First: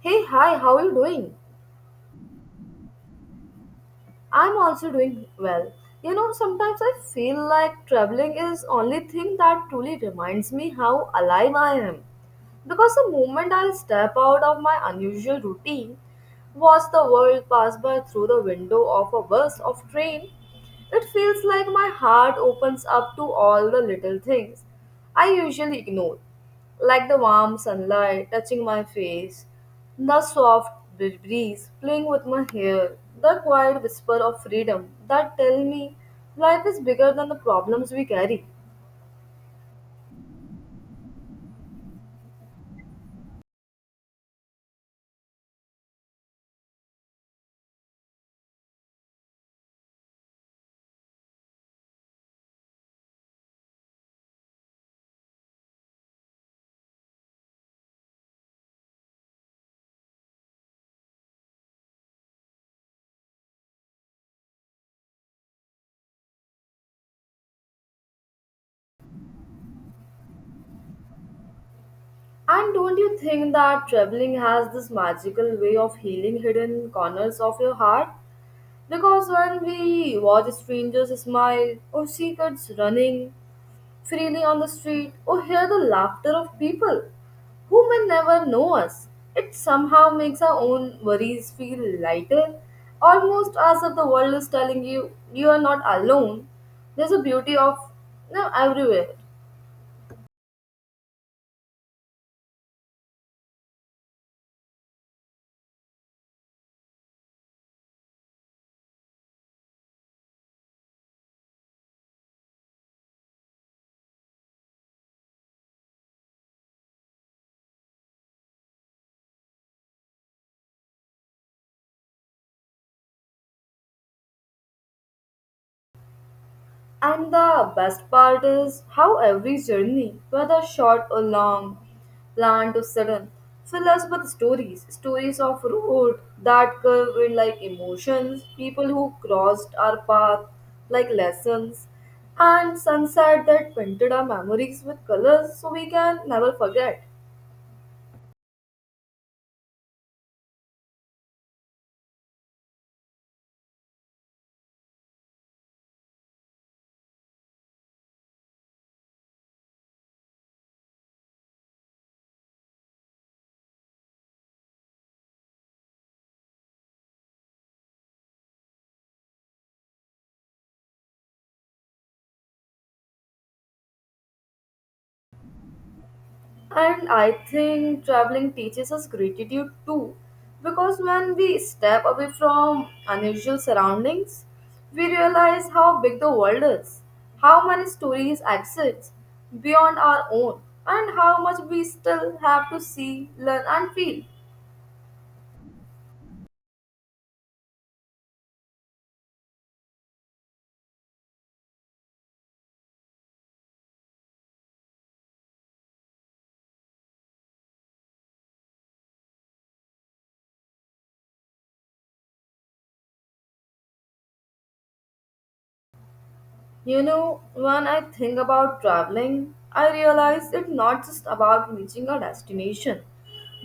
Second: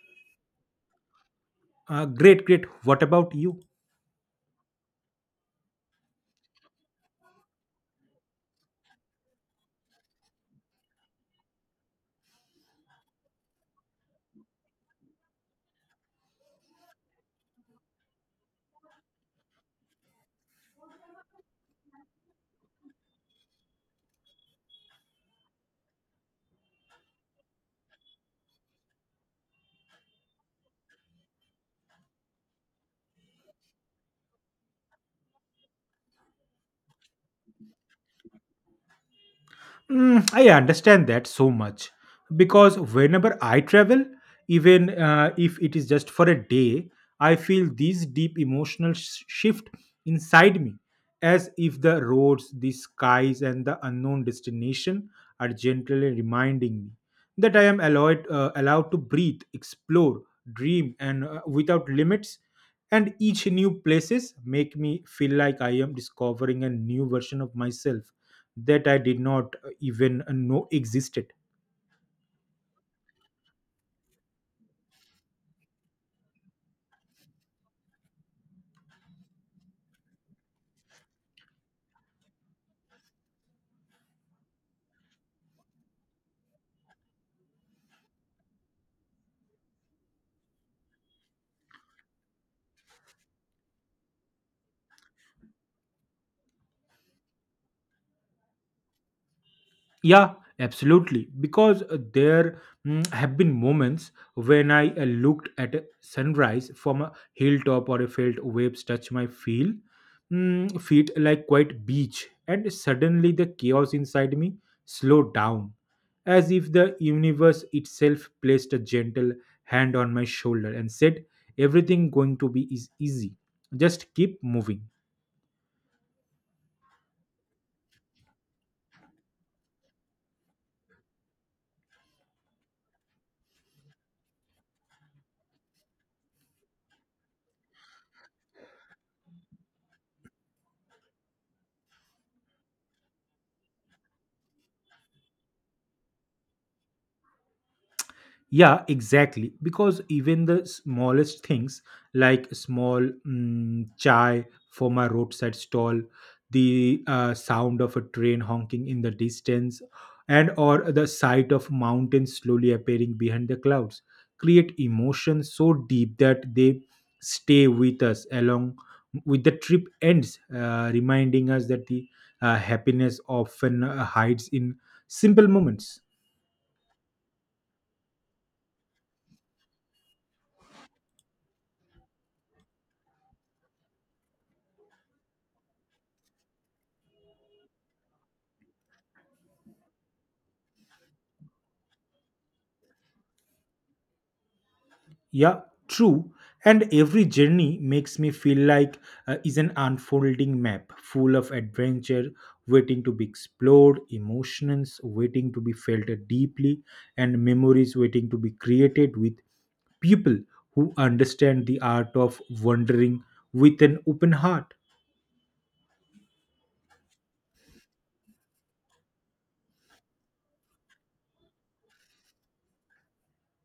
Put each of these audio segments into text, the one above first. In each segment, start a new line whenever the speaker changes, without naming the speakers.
Hey, hi, how are you doing?
Great, great. What about you?
I'm also doing well. You know, sometimes I feel like traveling is only thing that truly reminds me how alive I am. Because the moment I step out of my unusual routine, watch the world pass by through the window of a bus or train, it feels like my heart opens up to all the little things I usually ignore, like the warm sunlight touching my face, the soft breeze playing with my hair, the quiet whisper of freedom that tell me life is bigger than the problems we carry.
Mm, I understand that so much because whenever I travel, even if it is just for a day, I feel this deep emotional shift inside me, as if the roads, the skies, and the unknown destination are gently reminding me that I am allowed to breathe, explore, dream, and without limits. And each new places make me feel like I am discovering a new version of myself that I did not even know existed.
And don't you think that traveling has this magical way of healing hidden corners of your heart? Because when we watch strangers smile, or see kids running freely on the street, or hear the laughter of people who may never know us, it somehow makes our own worries feel lighter, almost as if the world is telling you you are not alone. There's a beauty of everywhere.
Yeah, absolutely. Because there have been moments when I looked at a sunrise from a hilltop or I felt waves touch my feel, feet like quite beach, and suddenly the chaos inside me slowed down, as if the universe itself placed a gentle hand on my shoulder and said, "Everything going to be is easy. Just keep moving."
And the best part is how every journey, whether short or long, planned or sudden, fill us with stories. Stories of road that curve in like emotions, people who crossed our path like lessons, and sunset that painted our memories with colors so we can never forget.
Yeah, exactly. Because even the smallest things, like small chai from a roadside stall, the sound of a train honking in the distance, and or the sight of mountains slowly appearing behind the clouds, create emotions so deep that they stay with us along with the trip ends, reminding us that the happiness often hides in simple moments.
And I think traveling teaches us gratitude too, because when we step away from unusual surroundings, we realize how big the world is, how many stories exist beyond our own, and how much we still have to see, learn, and feel.
Yeah, true. And every journey makes me feel like is an unfolding map full of adventure waiting to be explored, emotions waiting to be felt deeply, and memories waiting to be created with people who understand the art of wandering with an open heart.
You know, when I think about traveling, I realize it's not just about reaching a destination,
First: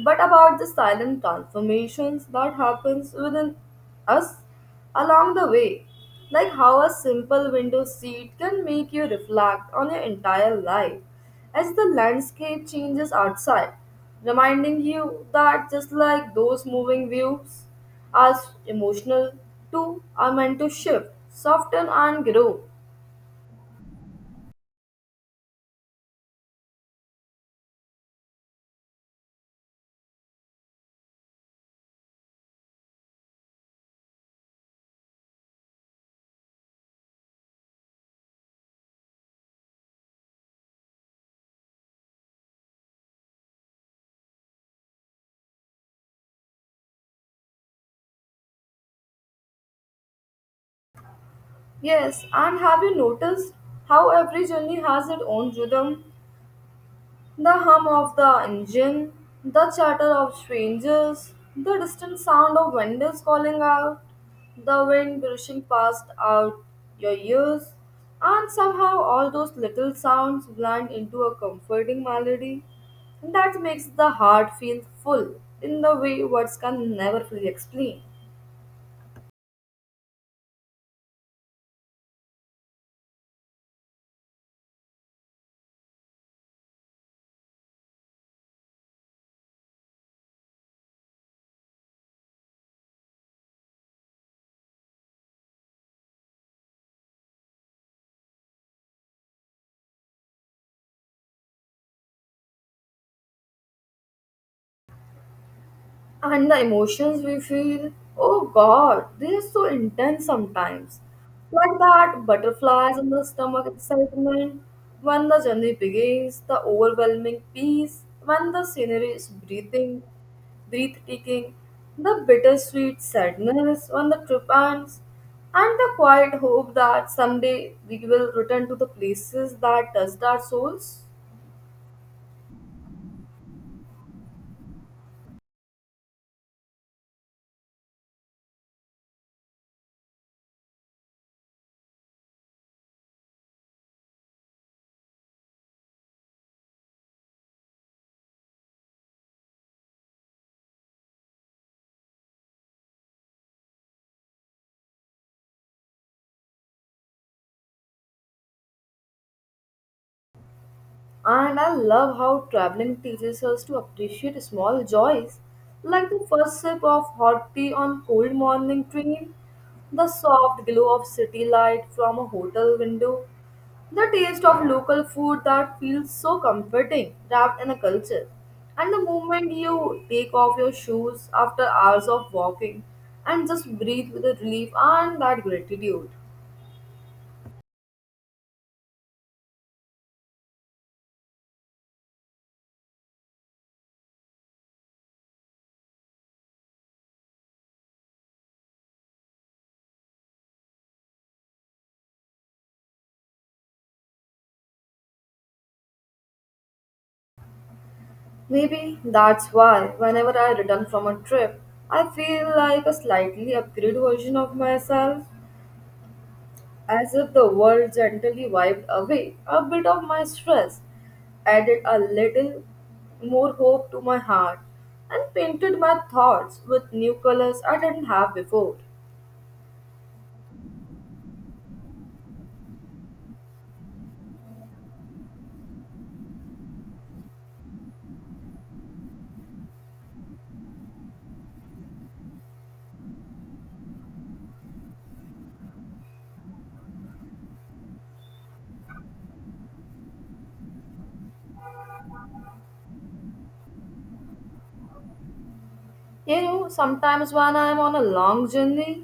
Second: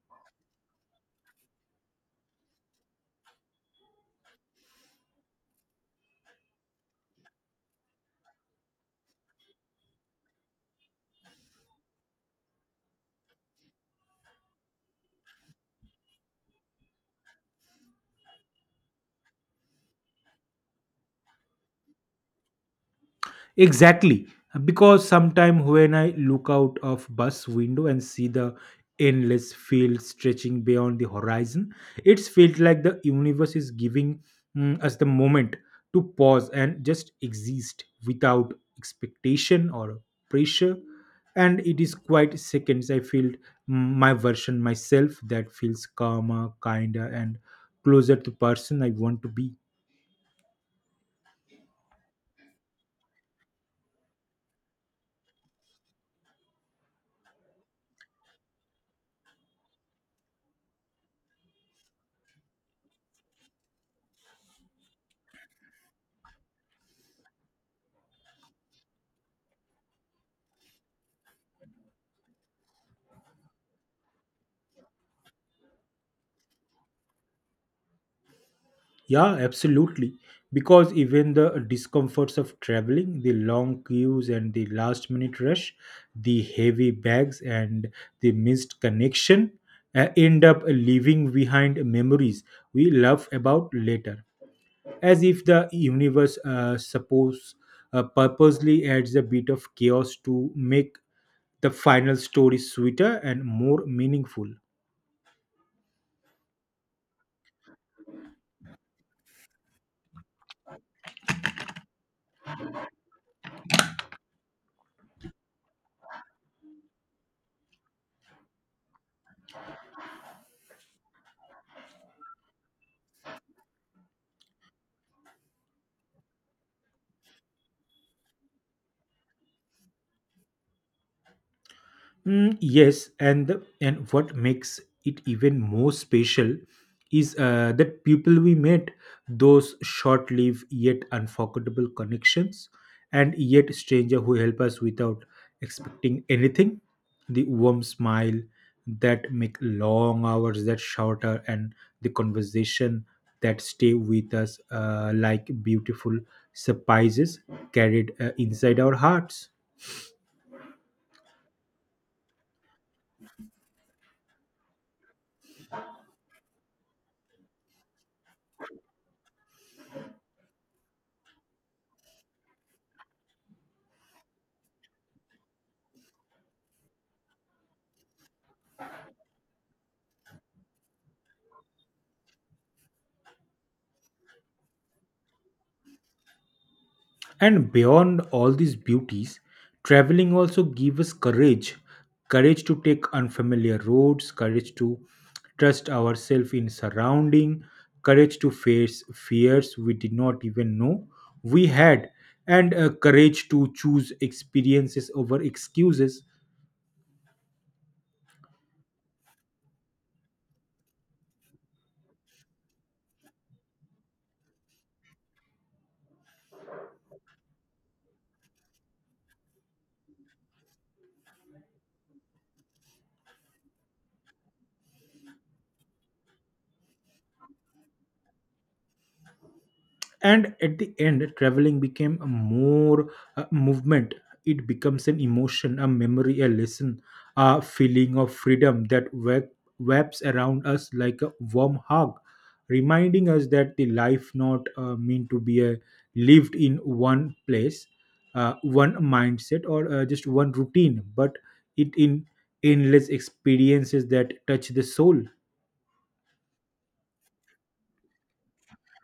but about the silent transformations that happens within us along the way. Like how a simple window seat can make you reflect on your entire life as the landscape changes outside, reminding you that just like those moving views, as emotional too are meant to shift, soften and grow.
Exactly, because sometime when I look out of bus window and see the endless field stretching beyond the horizon, it's felt like the universe is giving us the moment to pause and just exist without expectation or pressure. And it is quite seconds I feel my version myself that feels calmer, kinder, and closer to person I want to be.
Yes, and have you noticed how every journey has its own rhythm? The hum of the engine, the chatter of strangers, the distant sound of vendors calling out, the wind brushing past out your ears, and somehow all those little sounds blend into a comforting melody that makes the heart feel full in the way words can never fully explain.
Yeah, absolutely. Because even the discomforts of traveling, the long queues and the last minute rush, the heavy bags and the missed connection end up leaving behind memories we laugh about later. As if the universe suppose purposely adds a bit of chaos to make the final story sweeter and more meaningful.
And the emotions we feel, oh God, they are so intense sometimes. Like that butterflies in the stomach excitement, when the journey begins, the overwhelming peace, when the scenery is breathing, breathtaking, the bittersweet sadness when the trip ends, and the quiet hope that someday we will return to the places that touched our souls.
Mm, yes, and what makes it even more special is that people we met, those short-lived yet unforgettable connections, and yet stranger who help us without expecting anything, the warm smile that make long hours that shorter, and the conversation that stay with us like beautiful surprises carried inside our hearts.
And I love how traveling teaches us to appreciate small joys, like the first sip of hot tea on cold morning train, the soft glow of city light from a hotel window, the taste of local food that feels so comforting wrapped in a culture, and the moment you take off your shoes after hours of walking and just breathe with the relief and that gratitude.
And beyond all these beauties, traveling also gives us courage courage to take unfamiliar roads, courage to trust ourselves in surrounding, courage to face fears we did not even know we had, and courage to choose experiences over excuses.
Maybe that's why, whenever I return from a trip, I feel like a slightly upgraded version of myself, as if the world gently wiped away a bit of my stress, added a little more hope to my heart, and painted my thoughts with new colors I didn't have before.
And at the end traveling became a more movement, it becomes an emotion, a memory, a lesson, a feeling of freedom that webs around us like a warm hug, reminding us that the life not mean to be lived in one place, one mindset or just one routine, but it in endless experiences that touch the soul.
You know, sometimes when I am on a long journey,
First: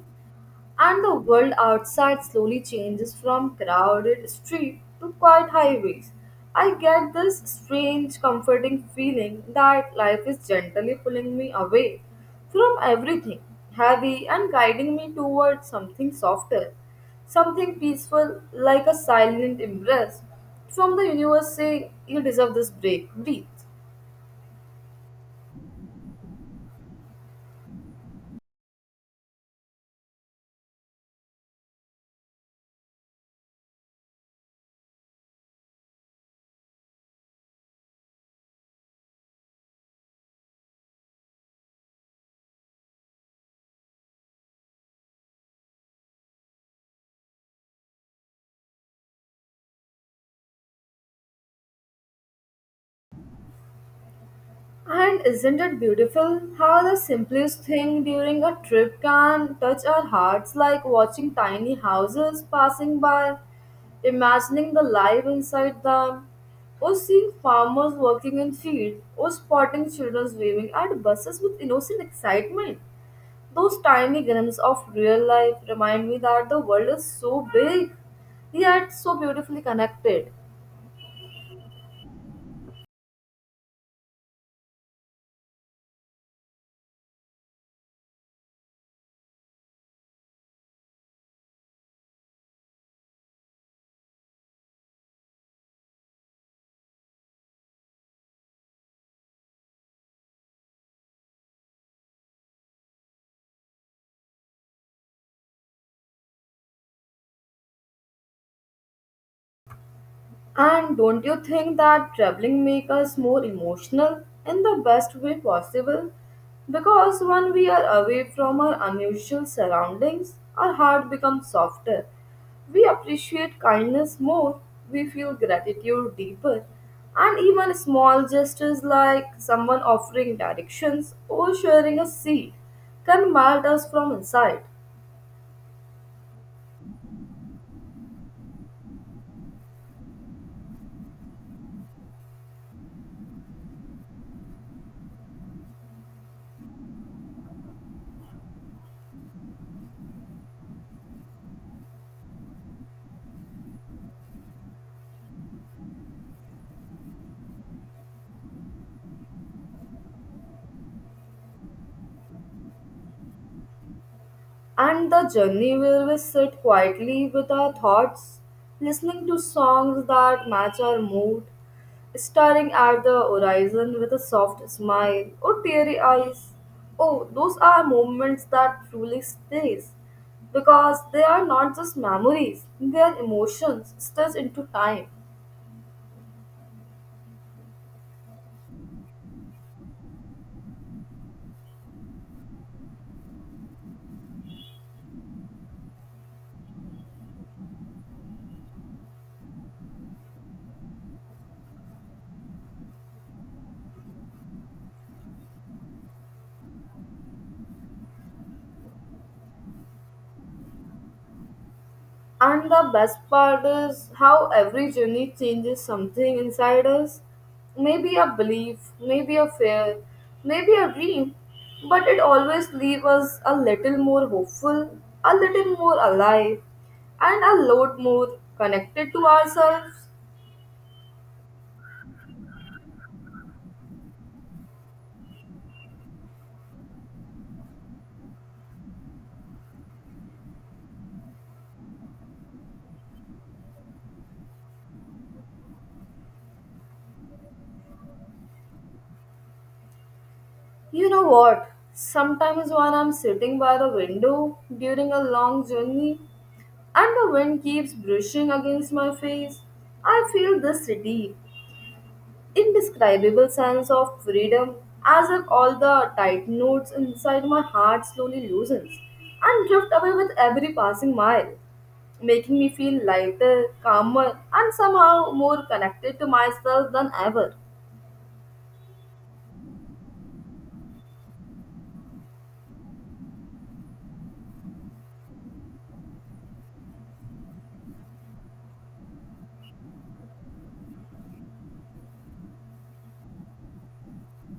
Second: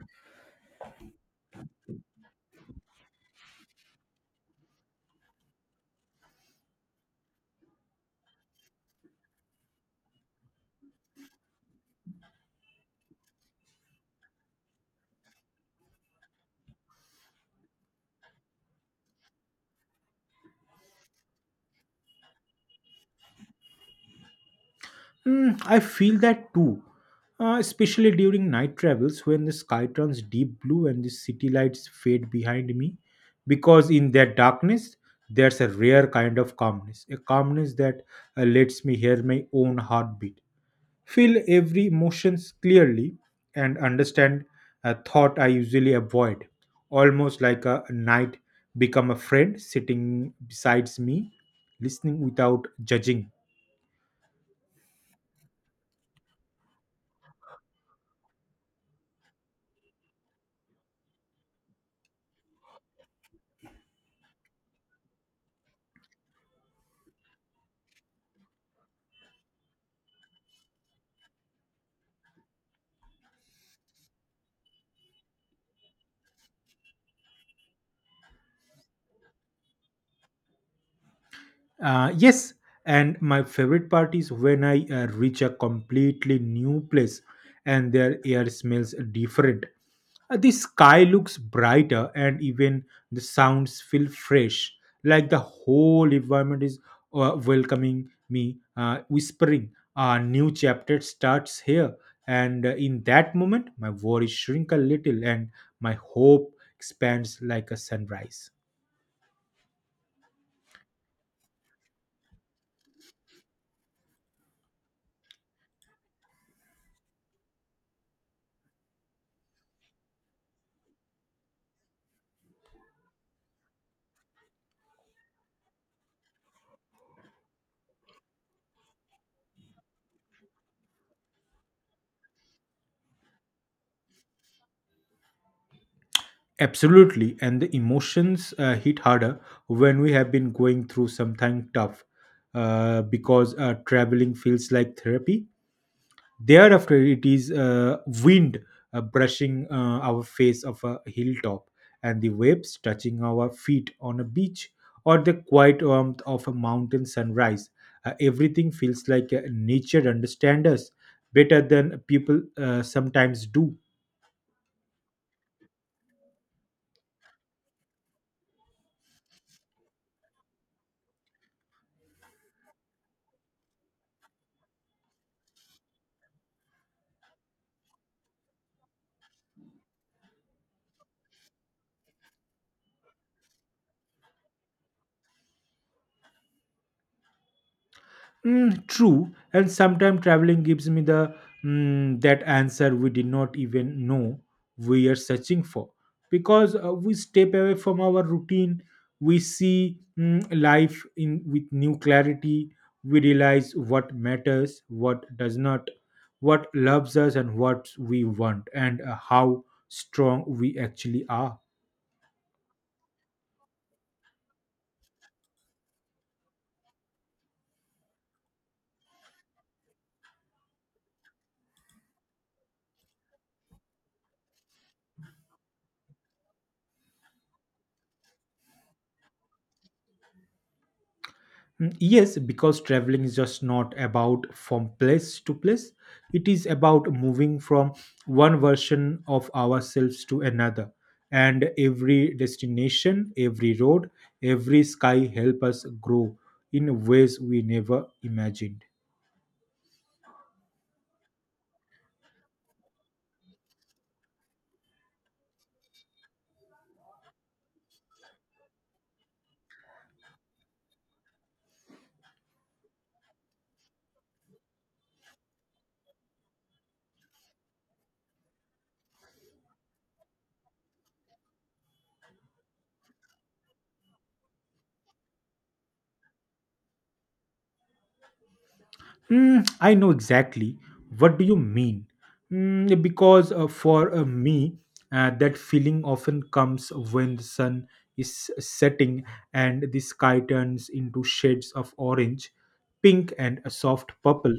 and the world outside slowly changes from crowded street to quiet highways. I get this strange, comforting feeling that life is gently pulling me away from everything heavy and guiding me towards something softer, something peaceful, like a silent embrace from the universe saying, "You deserve this break, breathe."
Mm, I feel that too, especially during night travels when the sky turns deep blue and the city lights fade behind me. Because in that darkness, there's a rare kind of calmness, a calmness that lets me hear my own heartbeat, feel every emotions clearly, and understand a thought I usually avoid. Almost like a night become a friend sitting beside me, listening without judging.
And isn't it beautiful how the simplest thing during a trip can touch our hearts, like watching tiny houses passing by, imagining the life inside them, or seeing farmers working in fields, or spotting children waving at buses with innocent excitement? Those tiny glimpses of real life remind me that the world is so big, yet so beautifully connected.
Yes, and my favorite part is when I reach a completely new place and their air smells different. The sky looks brighter and even the sounds feel fresh, like the whole environment is welcoming me, whispering, "A new chapter starts here." And in that moment, my worries shrink a little and my hope expands like a sunrise.
And don't you think that traveling make us more emotional in the best way possible? Because when we are away from our unusual surroundings, our heart becomes softer. We appreciate kindness more, we feel gratitude deeper, and even small gestures like someone offering directions or sharing a seat can melt us from inside.
Absolutely, and the emotions hit harder when we have been going through something tough because traveling feels like therapy. Thereafter, it is wind brushing our face of a hilltop, and the waves touching our feet on a beach, or the quiet warmth of a mountain sunrise. Everything feels like nature understands us better than people sometimes do.
And the journey where we sit quietly with our thoughts, listening to songs that match our mood, staring at the horizon with a soft smile or teary eyes. Oh, those are moments that truly stays because they are not just memories, they are emotions stitched into time.
Mm, true, and sometimes traveling gives me the that answer we did not even know we are searching for because we step away from our routine. We see life in with new clarity. We realize what matters, what does not, what loves us, and what we want, and how strong we actually are.
And the best part is how every journey changes something inside us. Maybe a belief, maybe a fear, maybe a dream. But it always leaves us a little more hopeful, a little more alive, and a lot more connected to ourselves.
Mm, yes, because traveling is just not about from place to place. It is about moving from one version of ourselves to another. And every destination, every road, every sky help us grow in ways we never imagined.
You know what? Sometimes when I'm sitting by the window during a long journey and the wind keeps brushing against my face, I feel this city. Indescribable sense of freedom, as if all the tight knots inside my heart slowly loosens and drift away with every passing mile, making me feel lighter, calmer, and somehow more connected to myself than ever.
Hmm, I know exactly. What do you mean? Mm, because for me, that feeling often comes when the sun is setting and the sky turns into shades of orange, pink, and a soft purple.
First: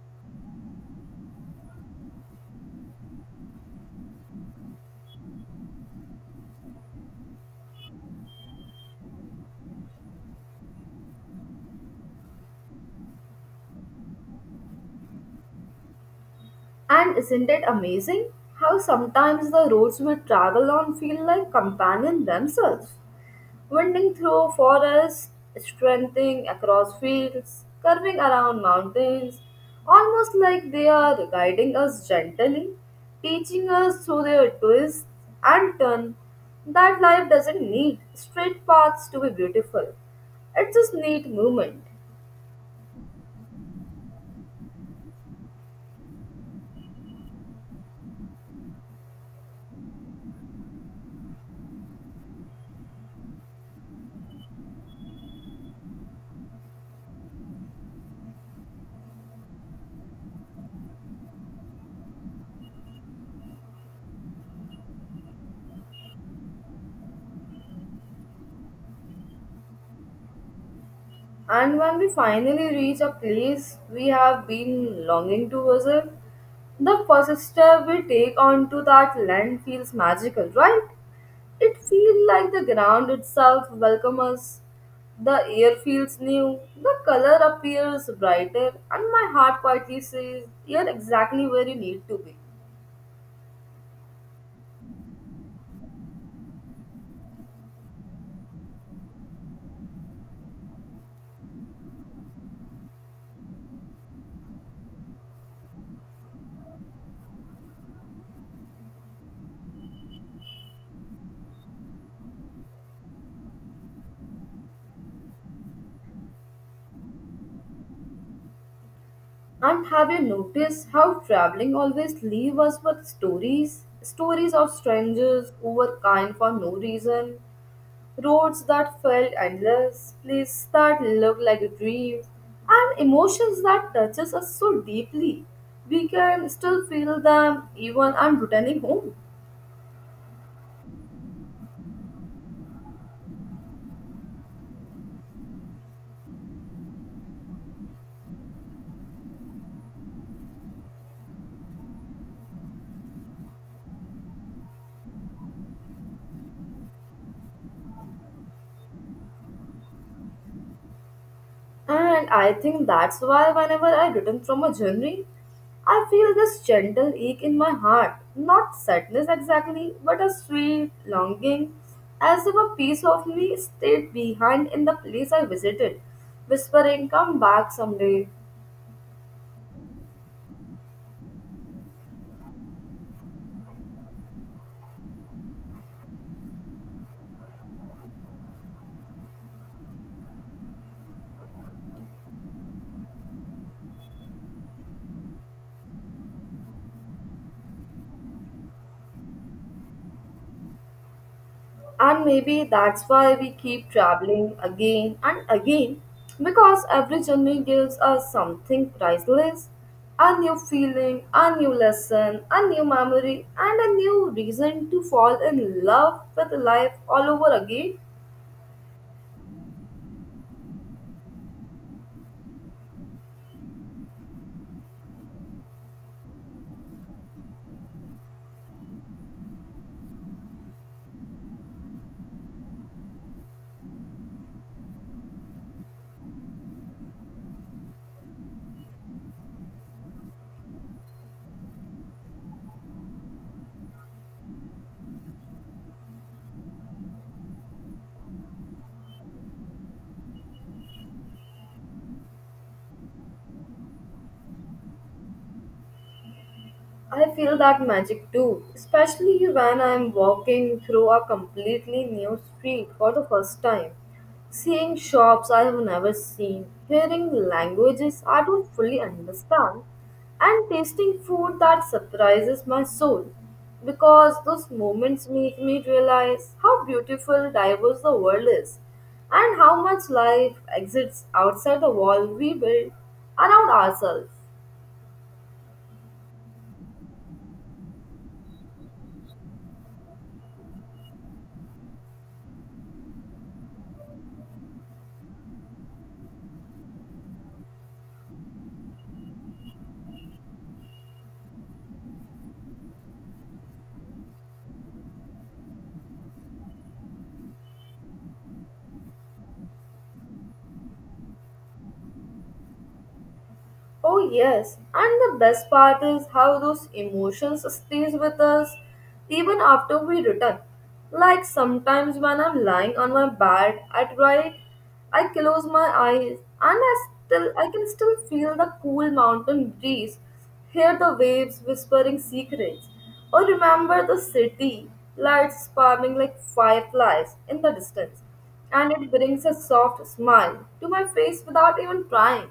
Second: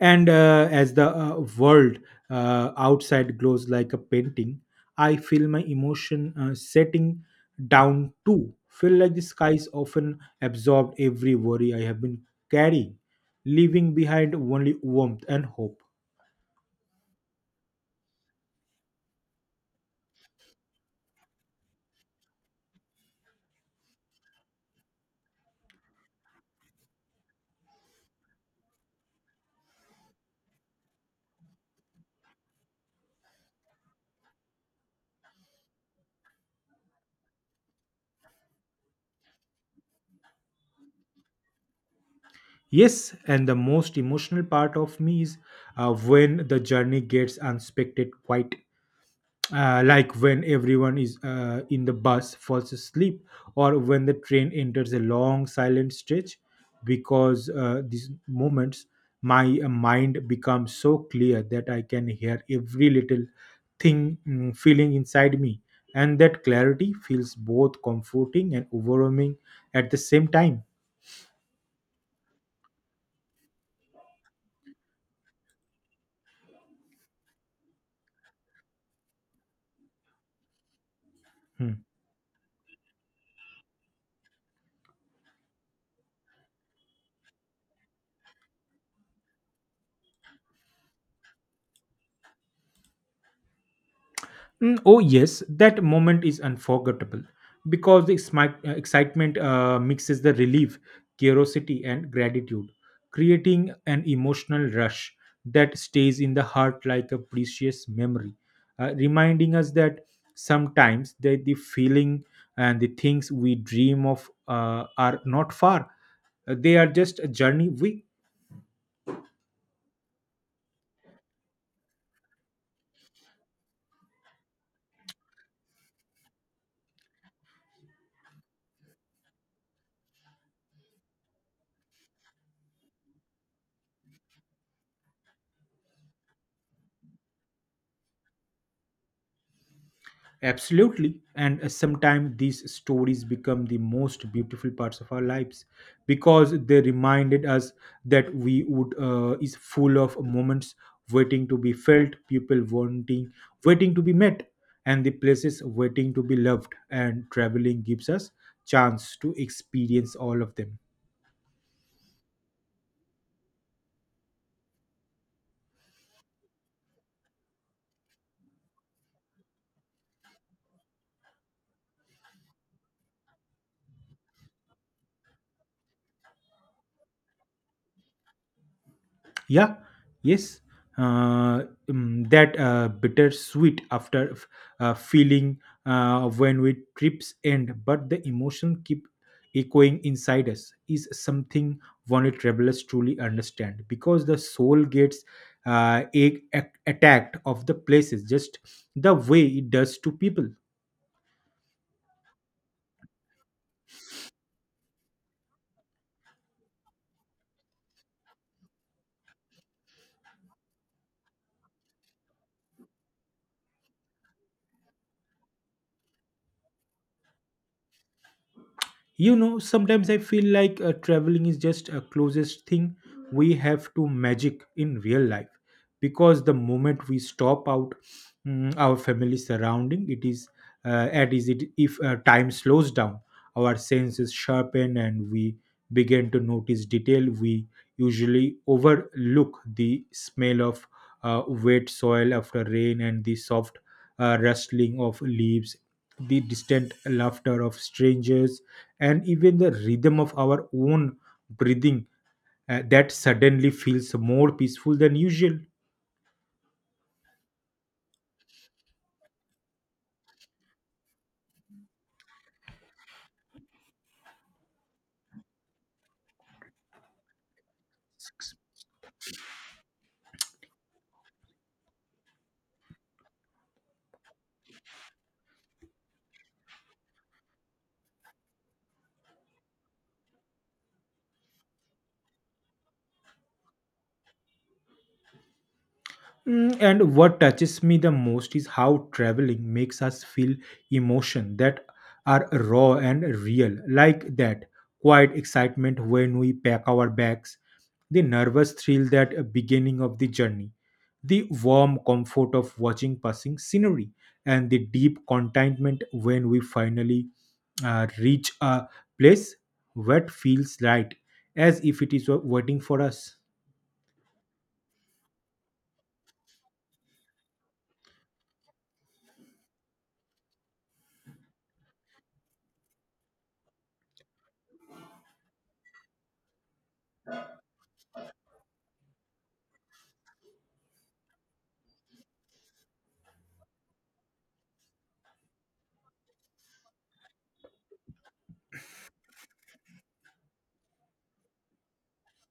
And as the world outside glows like a painting, I feel my emotion setting down too. Feel like the skies often absorbed every worry I have been carrying, leaving behind only warmth and hope.
And isn't it amazing how sometimes the roads we travel on feel like companions themselves? Winding through forests, strengthening across fields, curving around mountains, almost like they are guiding us gently, teaching us through their twists and turns that life doesn't need straight paths to be beautiful. It just needs movement.
Yes, and the most emotional part of me is when the journey gets unexpected, quite like when everyone is in the bus falls asleep or when the train enters a long silent stretch because these moments my mind becomes so clear that I can hear every little thing feeling inside me, and that clarity feels both comforting and overwhelming at the same time.
And when we finally reach a place we have been longing to visit, the first step we take onto that land feels magical, right? It
Hmm.
feels like the ground itself welcomes us. The air feels new, the color appears brighter, and my heart quietly says, "You're exactly where you need to be."
Mm, oh, yes, that moment is unforgettable because the excitement mixes the relief, curiosity, and gratitude, creating an emotional rush that stays in the heart like a precious memory, reminding us that sometimes that the feeling and the things we dream of are not far. They are just a journey we
And have you noticed how traveling always leaves us with stories? Stories of strangers who were kind for no reason, roads that felt endless, places that look like dreams, and emotions that touches us so deeply. We can still feel them even on returning home.
Absolutely. And sometimes these stories become the most beautiful parts of our lives because they reminded us that we would is full of moments waiting to be felt, people wanting, waiting to be met, and the places waiting to be loved. And traveling gives us chance to experience all of them.
And I think that's why whenever I return from a journey, I feel this gentle ache in my heart. Not sadness exactly, but a sweet longing, as if a piece of me stayed behind in the place I visited, whispering, "Come back someday."
Yeah, yes. Uh, that bittersweet after feeling when we trips end, but the emotion keep echoing inside us is something only travelers truly understand because the soul gets attacked of the places just the way it does to people.
And maybe that's why we keep traveling again and again because every journey gives us something priceless a new feeling, a new lesson, a new memory, and a new reason to fall in love with life all over again.
You know, sometimes I feel like traveling is just a closest thing we have to magic in real life because the moment we stop out our family surrounding, it is at is it if time slows down, our senses sharpen and we begin to notice detail we usually overlook, the smell of wet soil after rain, and the soft rustling of leaves, the distant laughter of strangers, and even the rhythm of our own breathing that suddenly feels more peaceful than usual.
I feel that magic too, especially when I'm walking through a completely new street for the first time. Seeing shops I have never seen, hearing languages I don't fully understand, and tasting food that surprises my soul. Because those moments make me realize how beautiful, diverse the world is, and how much life exists outside the wall we build around ourselves.
Mm, and what touches me the most is how traveling makes us feel emotion that are raw and real, like that quiet excitement when we pack our bags, the nervous thrill that beginning of the journey, the warm comfort of watching passing scenery, and the deep contentment when we finally reach a place that feels right, as if it is waiting for us.
Oh yes, and the best part is how those emotions stays with us even after we return. Like sometimes when I'm lying on my bed at night, I close my eyes and I can still feel the cool mountain breeze, hear the waves whispering secrets, or remember the city lights sparkling like fireflies in the distance, and it brings a soft smile to my face without even trying.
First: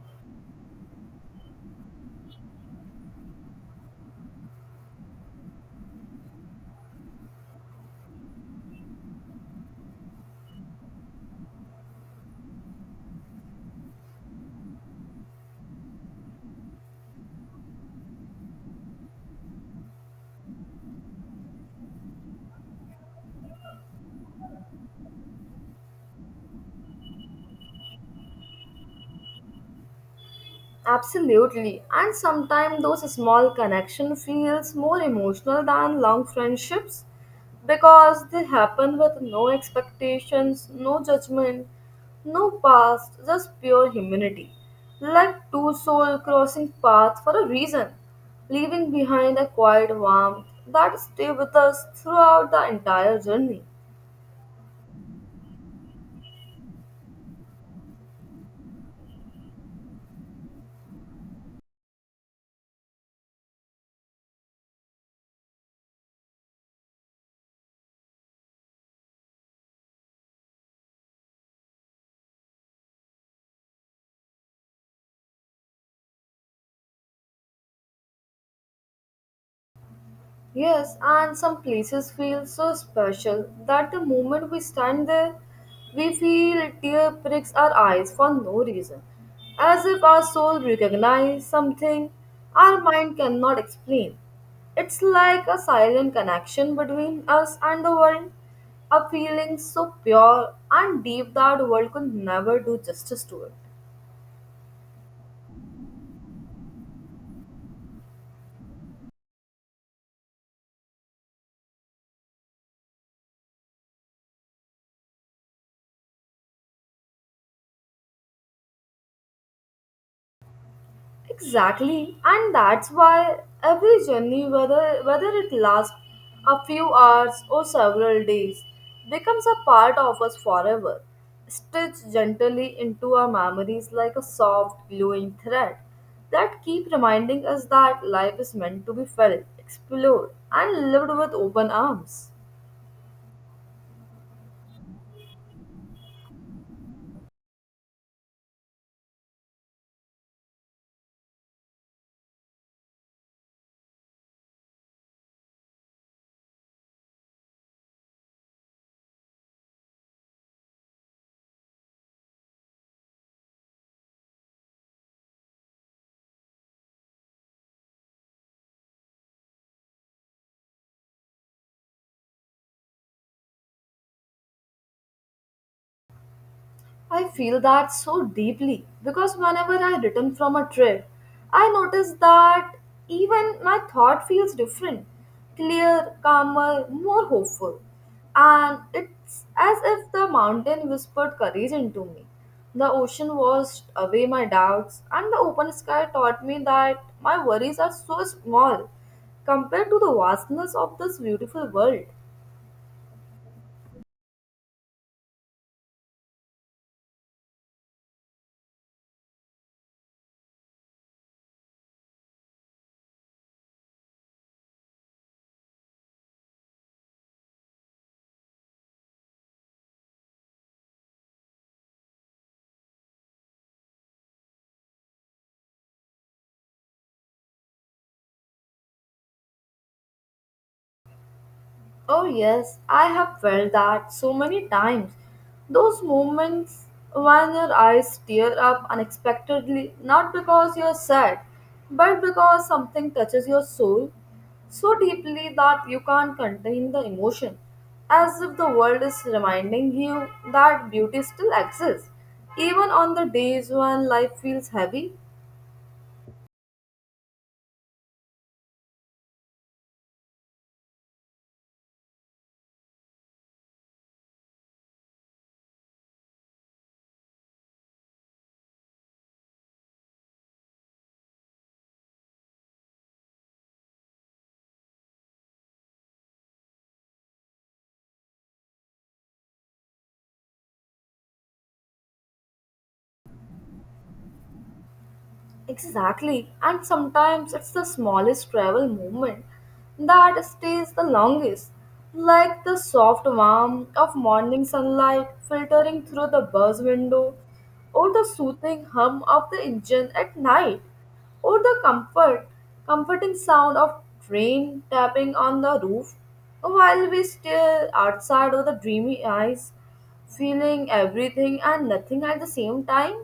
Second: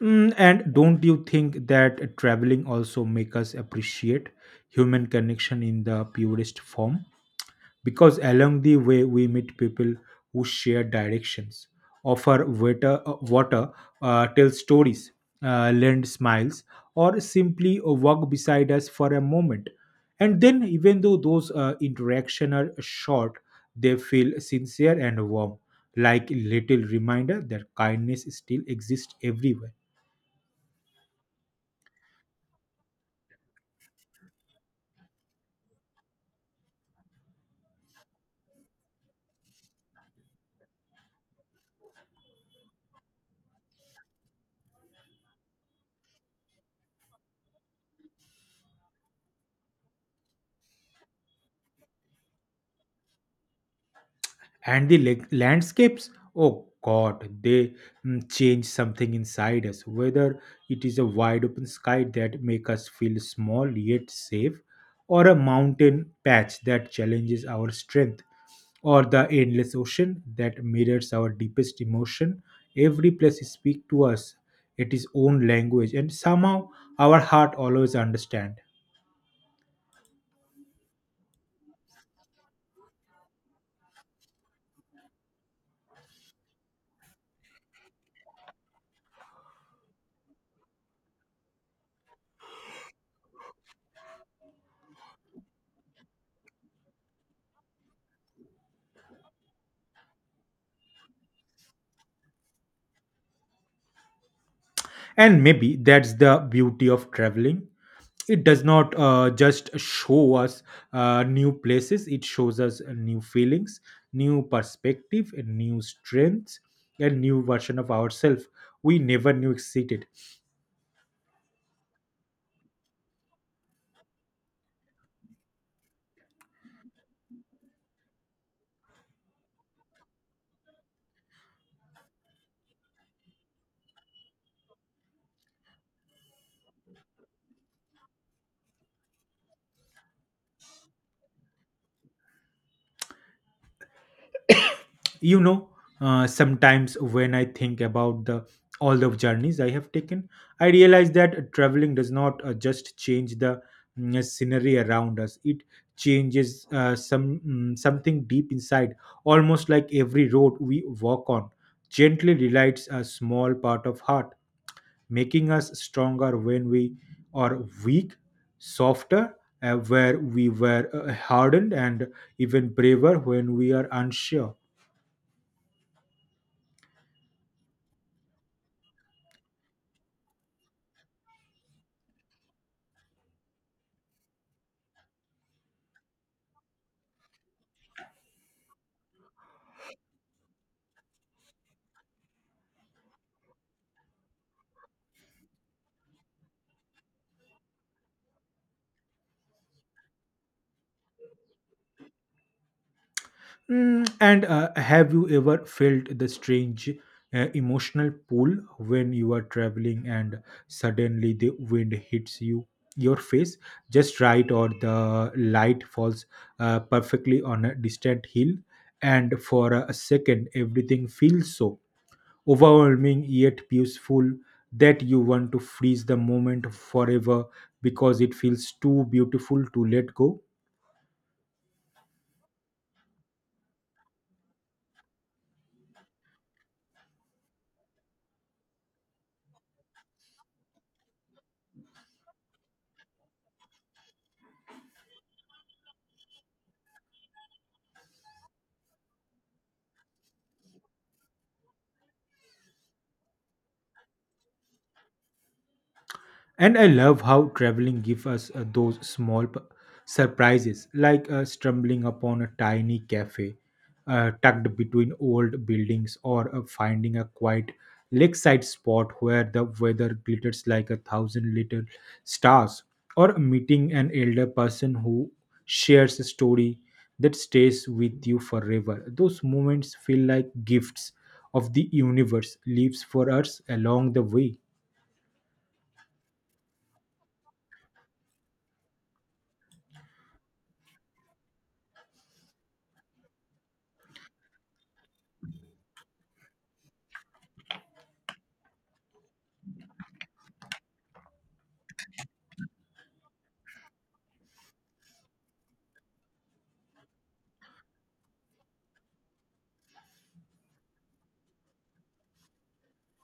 Mm, and don't you think that traveling also make us appreciate human connection in the purest form? Because along the way we meet people who share directions, offer water, tell stories, lend smiles, or simply walk beside us for a moment. And then, even though those interactions are short, they feel sincere and warm, like little reminder that kindness still exists everywhere.
Absolutely. And sometimes those small connection feels more emotional than long friendships because they happen with no expectations, no judgment, no past, just pure humanity. Like two souls crossing paths for a reason, leaving behind a quiet warmth that stay with us throughout the entire journey.
And the landscapes, oh god, they change something inside us, whether it is a wide open sky that make us feel small yet safe, or a mountain patch that challenges our strength, or the endless ocean that mirrors our deepest emotion. Every place speaks to us its own language, and somehow our heart always understand.
Yes, and some places feel so special that the moment we stand there, we feel tear pricks our eyes for no reason, as if our soul recognizes something our mind cannot explain. It's like a silent connection between us and the world, a feeling so pure and deep that the world could never do justice to it.
And maybe that's the beauty of traveling. It does not just show us new places, it shows us new feelings, new perspective and new strengths, and new version of ourselves we never knew existed.
Exactly, and that's why every journey, whether it lasts a few hours or several days, becomes a part of us forever, stitched gently into our memories like a soft, glowing thread that keep reminding us that life is meant to be felt, explored, and lived with open arms.
You know, sometimes when I think about the all the journeys I have taken, I realize that traveling does not just change the scenery around us, it changes some something deep inside. Almost like every road we walk on gently relights a small part of heart, making us stronger when we are weak, softer where we were hardened, and even braver when we are unsure.
I feel that so deeply because whenever I return from a trip, I notice that even my thought feels different, clear, calmer, more hopeful. And it's as if the mountain whispered courage into me. The ocean washed away my doubts, and the open sky taught me that my worries are so small compared to the vastness of this beautiful world.
Mm, and have you ever felt the strange emotional pull when you are traveling and suddenly the wind hits you, your face just right, or the light falls perfectly on a distant hill, and for a second everything feels so overwhelming yet peaceful that you want to freeze the moment forever because it feels too beautiful to let go?
Oh, yes, I have felt that so many times. Those moments when your eyes tear up unexpectedly, not because you're sad, but because something touches your soul so deeply that you can't contain the emotion, as if the world is reminding you that beauty still exists, even on the days when life feels heavy.
And I love how traveling gives us those small surprises, like stumbling upon a tiny cafe tucked between old buildings, or finding a quiet lakeside spot where the weather glitters like a thousand little stars, or meeting an elder person who shares a story that stays with you forever. Those moments feel like gifts of the universe, leaves for us along the way.
Exactly. And sometimes it's the smallest travel moment that stays the longest, like the soft warmth of morning sunlight filtering through the bus window, or the soothing hum of the engine at night, or comforting sound of train tapping on the roof while we stare outside with the dreamy eyes, feeling everything and nothing at the same time.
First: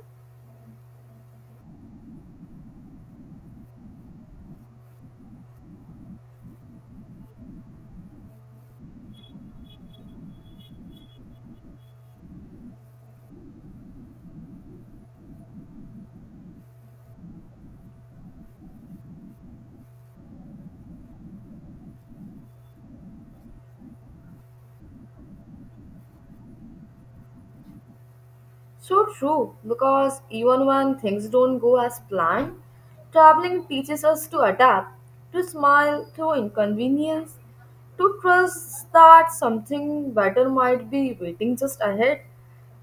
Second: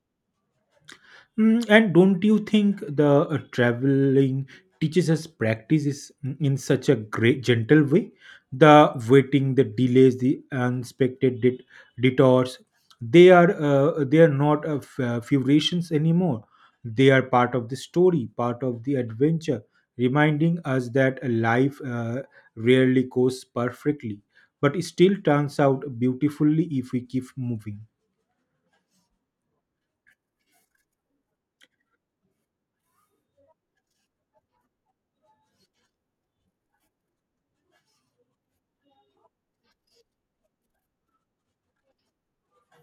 Mm, and don't you think the traveling teaches us practice is in such a great gentle way? The waiting, the delays, the unexpected detours, they are not figurations anymore. They are part of the story, part of the adventure, reminding us that a life rarely goes perfectly, but it still turns out beautifully if we keep moving.
So true, because even when things don't go as planned, traveling teaches us to adapt, to smile through inconvenience, to trust that something better might be waiting just ahead.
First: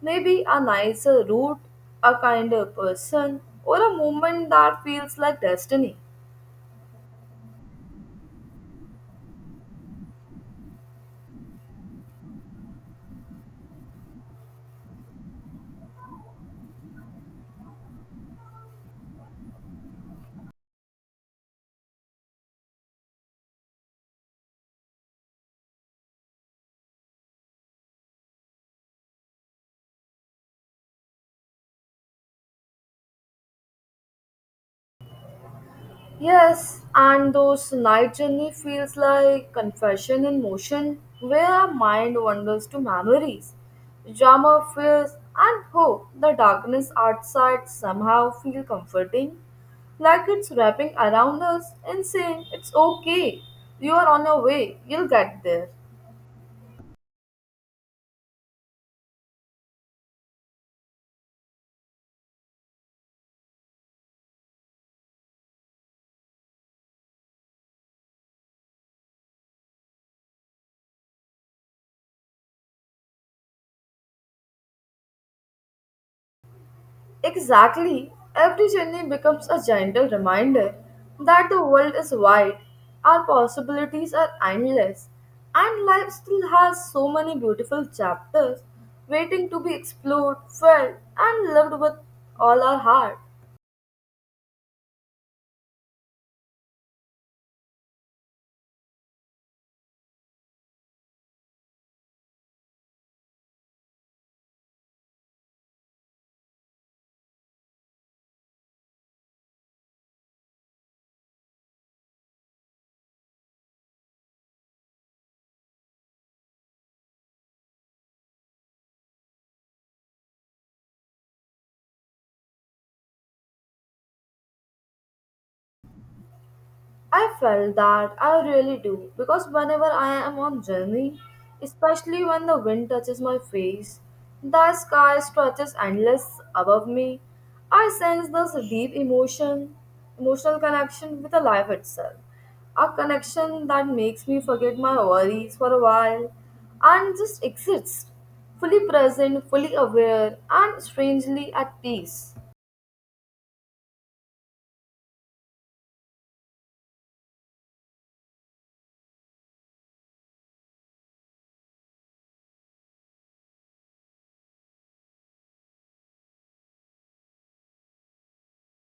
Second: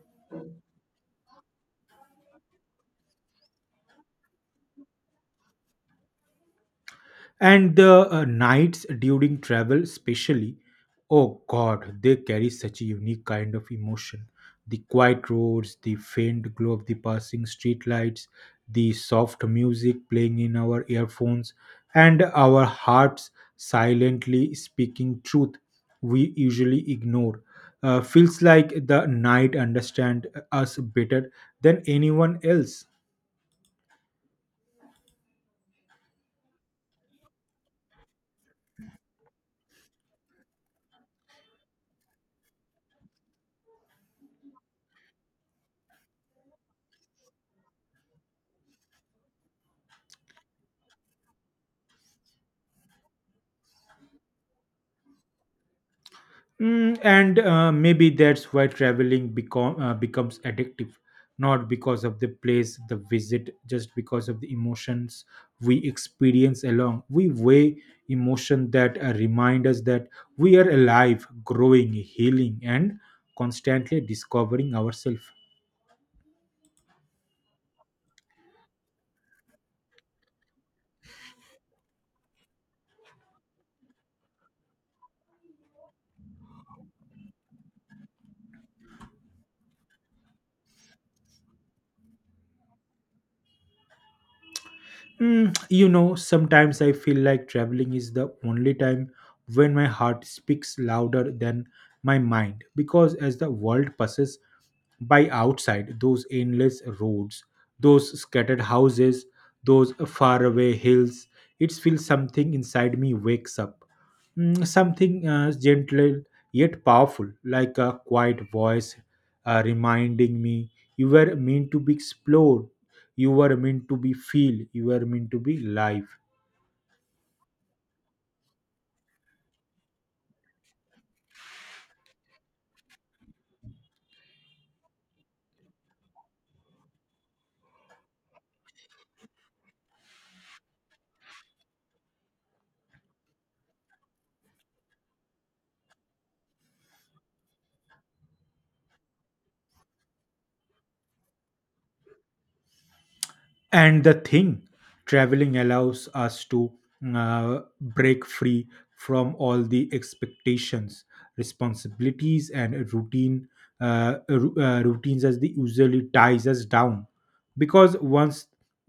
Maybe a nicer route, a kinder person, or a moment that feels like destiny.
And the nights during travel, especially, oh god, they carry such a unique kind of emotion. The quiet roads, the faint glow of the passing streetlights, the soft music playing in our earphones, and our hearts silently speaking truth we usually ignore. Feels like the night understand us better than anyone else.
Yes, and those night journey feels like confession in motion, where our mind wanders to memories, drama, fears, and hope. The darkness outside somehow feel comforting, like it's wrapping around us and saying, "It's okay. You are on your way. You'll get there."
Mm, and maybe that's why traveling becomes addictive. Not because of the place, the visit, just because of the emotions we experience along. We weigh emotion that remind us that we are alive, growing, healing, and constantly discovering ourselves.
Exactly. Every journey becomes a gentle reminder that the world is wide, our possibilities are endless, and life still has so many beautiful chapters waiting to be explored, felt, and loved with all our heart.
Mm, you know, sometimes I feel like traveling is the only time when my heart speaks louder than my mind, because as the world passes by outside, those endless roads, those scattered houses, those faraway hills, it feels something inside me wakes up. Mm, something gentle yet powerful, like a quiet voice reminding me, you were meant to be explored, you were meant to be feel, you were meant to be live.
I felt that I really do because whenever I am on journey, especially when the wind touches my face, the sky stretches endless above me. I sense this emotional connection with the life itself, a connection that makes me forget my worries for a while and just exist, fully present, fully aware, and strangely at peace.
And the thing, traveling allows us to break free from all the expectations, responsibilities and routine, routines, as they usually ties us down. Because once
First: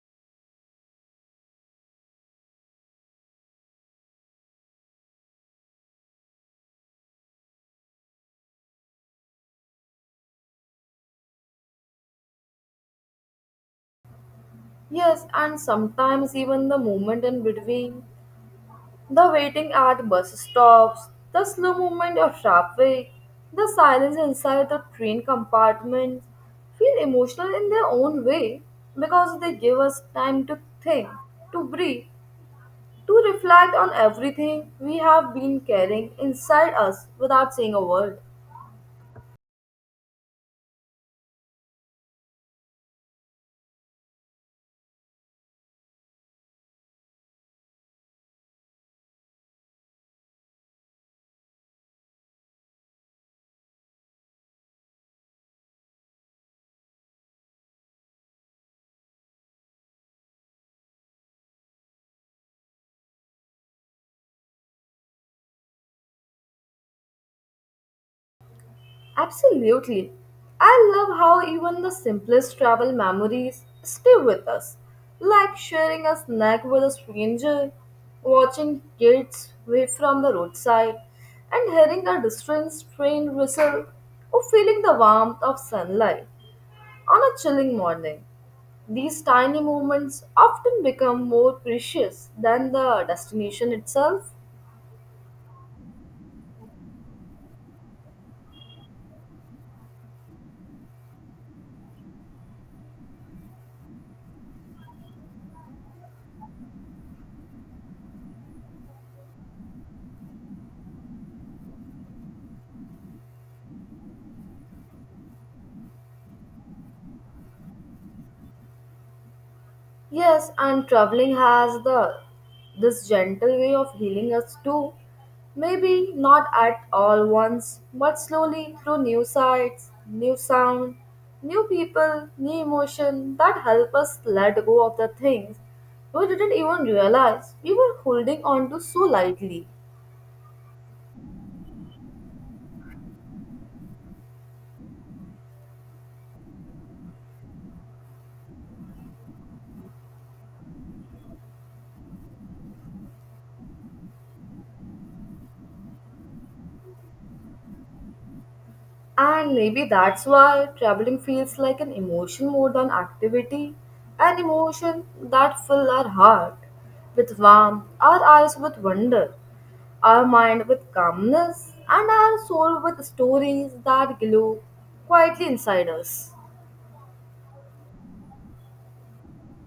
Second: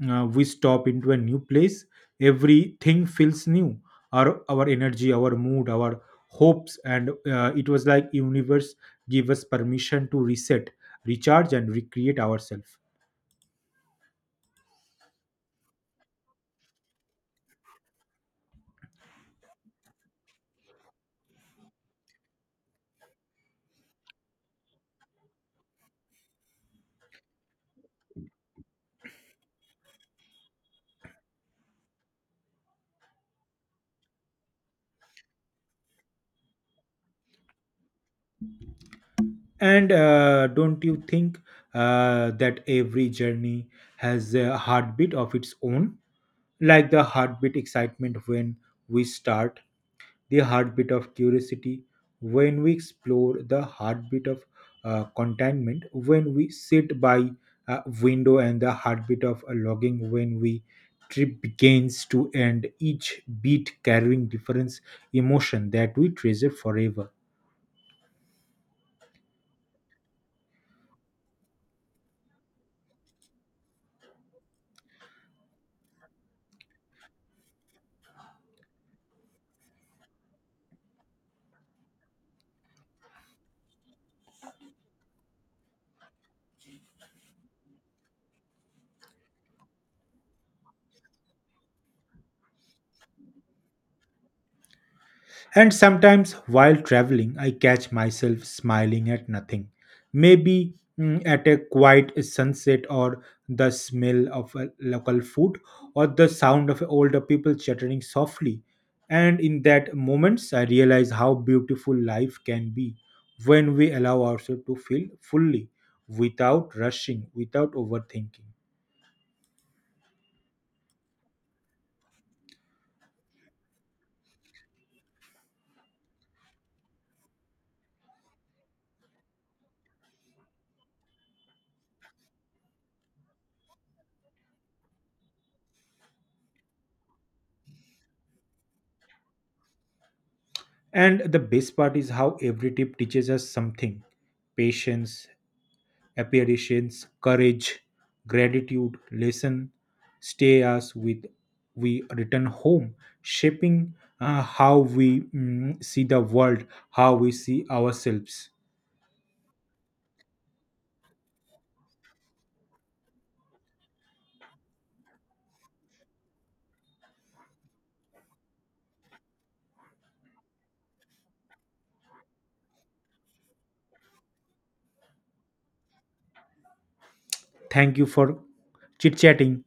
we stop into a new place, everything feels new, our energy, our mood, our hopes, and it was like universe give us permission to reset, recharge and recreate ourselves.
Yes, and sometimes even the moment in between The waiting at bus stops, the slow movement of traffic, the silence inside the train compartments feel emotional in their own way because they give us time to think, to breathe, to reflect on everything we have been carrying inside us without saying a word.
And don't you think that every journey has a heartbeat of its own? Like the heartbeat excitement when we start, the heartbeat of curiosity when we explore, the heartbeat of contentment when we sit by a window, and the heartbeat of logging when we trip begins to end, each beat carrying different emotion that we treasure forever.
Absolutely. I love how even the simplest travel memories stay with us, like sharing a snack with a stranger, watching kids wave from the roadside, and hearing a distant train whistle, or feeling the warmth of sunlight on a chilling morning. These tiny moments often become more precious than the destination itself.
And sometimes while traveling, I catch myself smiling at nothing. Maybe at a quiet sunset, or the smell of a local food, or the sound of older people chattering softly. And in that moments, I realize how beautiful life can be when we allow ourselves to feel fully, without rushing, without overthinking.
Yes, and traveling has the this gentle way of healing us too. Maybe not at all once, but slowly through new sights, new sound, new people, new emotion that help us let go of the things we didn't even realize we were holding on to so lightly.
And the best part is how every tip teaches us something, patience, apparitions, courage, gratitude, lesson, stay us with we return home, shaping how we see the world, how we see ourselves.
And maybe that's why traveling feels like an emotion more than activity, an emotion that fills our heart with warmth, our eyes with wonder, our mind with calmness, and our soul with stories that glow quietly inside us.
Thank you for chit chatting.